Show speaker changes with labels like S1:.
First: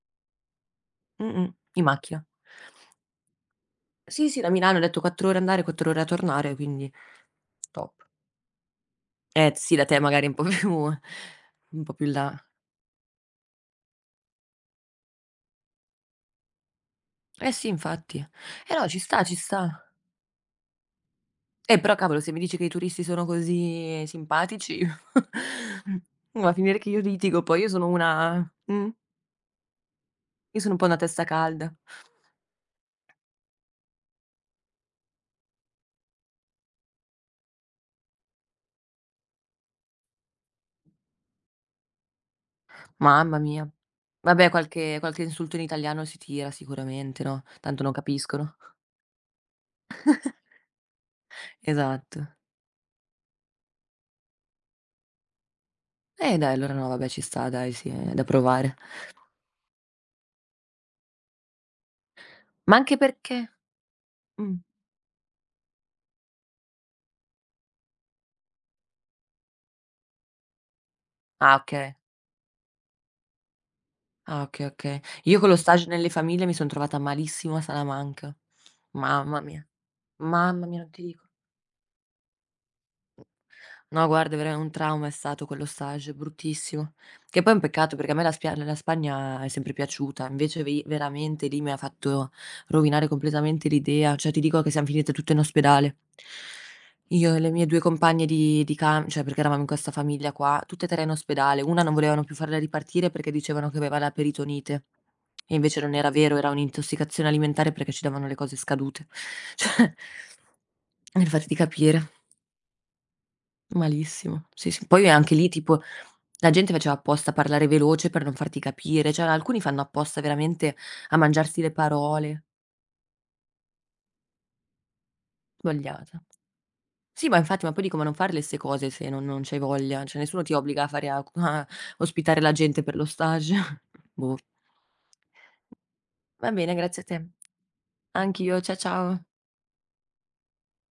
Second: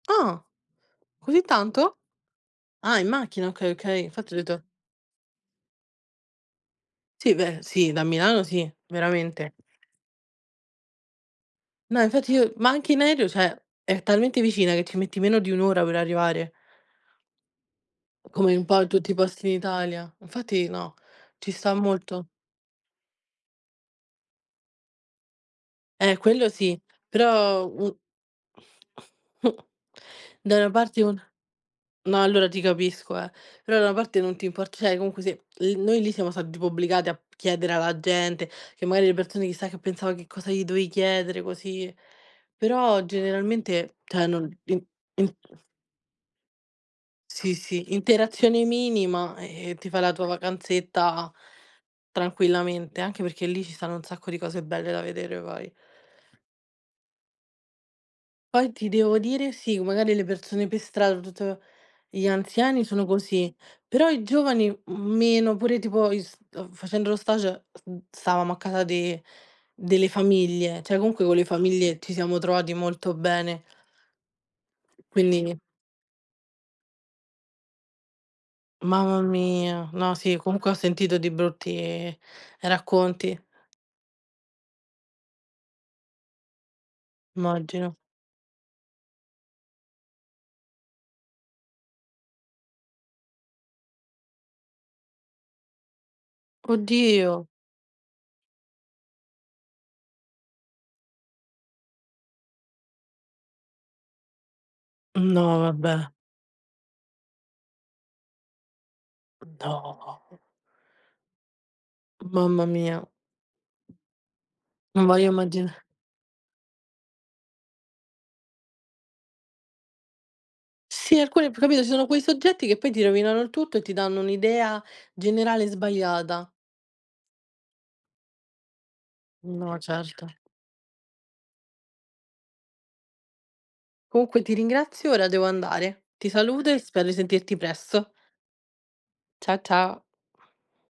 S1: Ah! Così
S2: Mh-mh. In
S1: tanto?
S2: macchina.
S1: Ah, in macchina okay okay,
S2: Sì,
S1: infatti ho
S2: sì, da
S1: detto
S2: Milano ho detto 4 ore andare, 4 ore a tornare, quindi
S1: Sì, beh sì, da
S2: top.
S1: Milano sì,
S2: Eh,
S1: veramente.
S2: t sì da te magari un po' più un po'
S1: No,
S2: più in
S1: infatti
S2: là.
S1: io ma anche in aereo, cioè, è talmente vicina che ci metti meno di 1 ora per arrivare.
S2: Eh, sì, infatti.
S1: Come in
S2: Eh,
S1: po'
S2: no ci
S1: tutti i
S2: sta, ci
S1: posti in
S2: sta.
S1: Italia. Infatti no, ci sta
S2: Eh, però cavolo
S1: molto.
S2: se mi dici che i turisti sono così simpatici,
S1: Eh, quello
S2: va
S1: sì,
S2: finire che io litigo, poi
S1: però
S2: io sono
S1: un
S2: una Mh.
S1: da
S2: Io
S1: una
S2: sono un po' una
S1: parte un
S2: testa calda.
S1: No, allora, ti capisco, eh. Però, da una parte non ti import cioè, comunque, sì, l noi lì siamo stati tipo obbligati a p chiedere alla gente che, magari, le persone chissà che pensava che cosa gli dovevi chiedere, così Però,
S2: Mamma mia.
S1: generalmente cioè, non
S2: Vabbè,
S1: i
S2: qualche
S1: i
S2: qualche insulto in
S1: mhmm
S2: italiano si tira sicuramente, no,
S1: Sì,
S2: tanto non
S1: sì.
S2: capiscono.
S1: Interazione minima, e e ti fai la tua vacanzetta
S2: Esatto.
S1: tranquillamente, anche perché lì ci stanno un sacco di cose belle da vedere poi.
S2: Eh, dai, allora no, vabbè ci sta dai sì, è da
S1: Poi,
S2: provare.
S1: ti devo dire, sì, magari le persone per strada, tutt gli
S2: Ma
S1: anziani
S2: anche
S1: sono così,
S2: perché
S1: però i
S2: Mh.
S1: giovani, mhmm, meno pure tipo i s uhm, facendo lo stage, mhmm, stavamo a casa de delle famiglie, cioè, comunque con le
S2: Ah, oka
S1: famiglie ci siamo trovati molto bene.
S2: Ah, oka oka Io con
S1: Quindi
S2: lo stage nelle famiglie mi son trovata malissimo a Salamanca.
S1: Mamma
S2: Mamma mia,
S1: mia. No, sì,
S2: mamma
S1: comunque ho
S2: mia, non ti
S1: sentito
S2: dico.
S1: di brutti racconti.
S2: No, guarda, verame un trauma è stato quello stage bruttissimo. Che poi è un peccato
S1: Immagino.
S2: perché a me la spia ehm, la Spagna è sempre piaciuta, invece vi veramente lì mi fatto rovinare completamente l'idea, cioè, ti dico che siam finite tutte in ospedale. Io e
S1: Oddio.
S2: le mie 2 compagne di di cam cioè, perché eravamo in questa famiglia qua, tutte e 3 in ospedale, una non volevano più farla ripartire perché dicevano che aveva la peritonite, e
S1: No,
S2: invece non era
S1: vabbè.
S2: vero, era un'intossicazione alimentare perché ci davano le cose scadute.
S1: Mh.
S2: Cioè,
S1: No.
S2: per farti capire.
S1: Mamma mia.
S2: Malissimo. Sì, sì.
S1: Non
S2: Poi,
S1: voglio
S2: anche lì,
S1: immagina
S2: tipo la gente faceva apposta parlare veloce per non farti capire, cioè alcuni fanno apposta veramente a
S1: Sì, alcune,
S2: mangiarsi
S1: poi
S2: le
S1: capito ci sono quei
S2: parole.
S1: soggetti che poi ti rovinano il tutto e ti danno un'idea generale
S2: Svogliata.
S1: sbagliata.
S2: Sì, ma infatti, ma poi dico come non fare le ste cose se non non c'hai
S1: No,
S2: voglia. Cioè,
S1: certo.
S2: nessuno ti obbliga a fare a cu a ospitare la gente per lo stage. Boh.
S1: Comunque ti ringrazio, ora devo andare. Ti
S2: Va
S1: saluto,
S2: bene,
S1: e
S2: grazie a
S1: spero di
S2: te.
S1: sentirti presto.
S2: Anch'io, cia ciao.
S1: Cia cia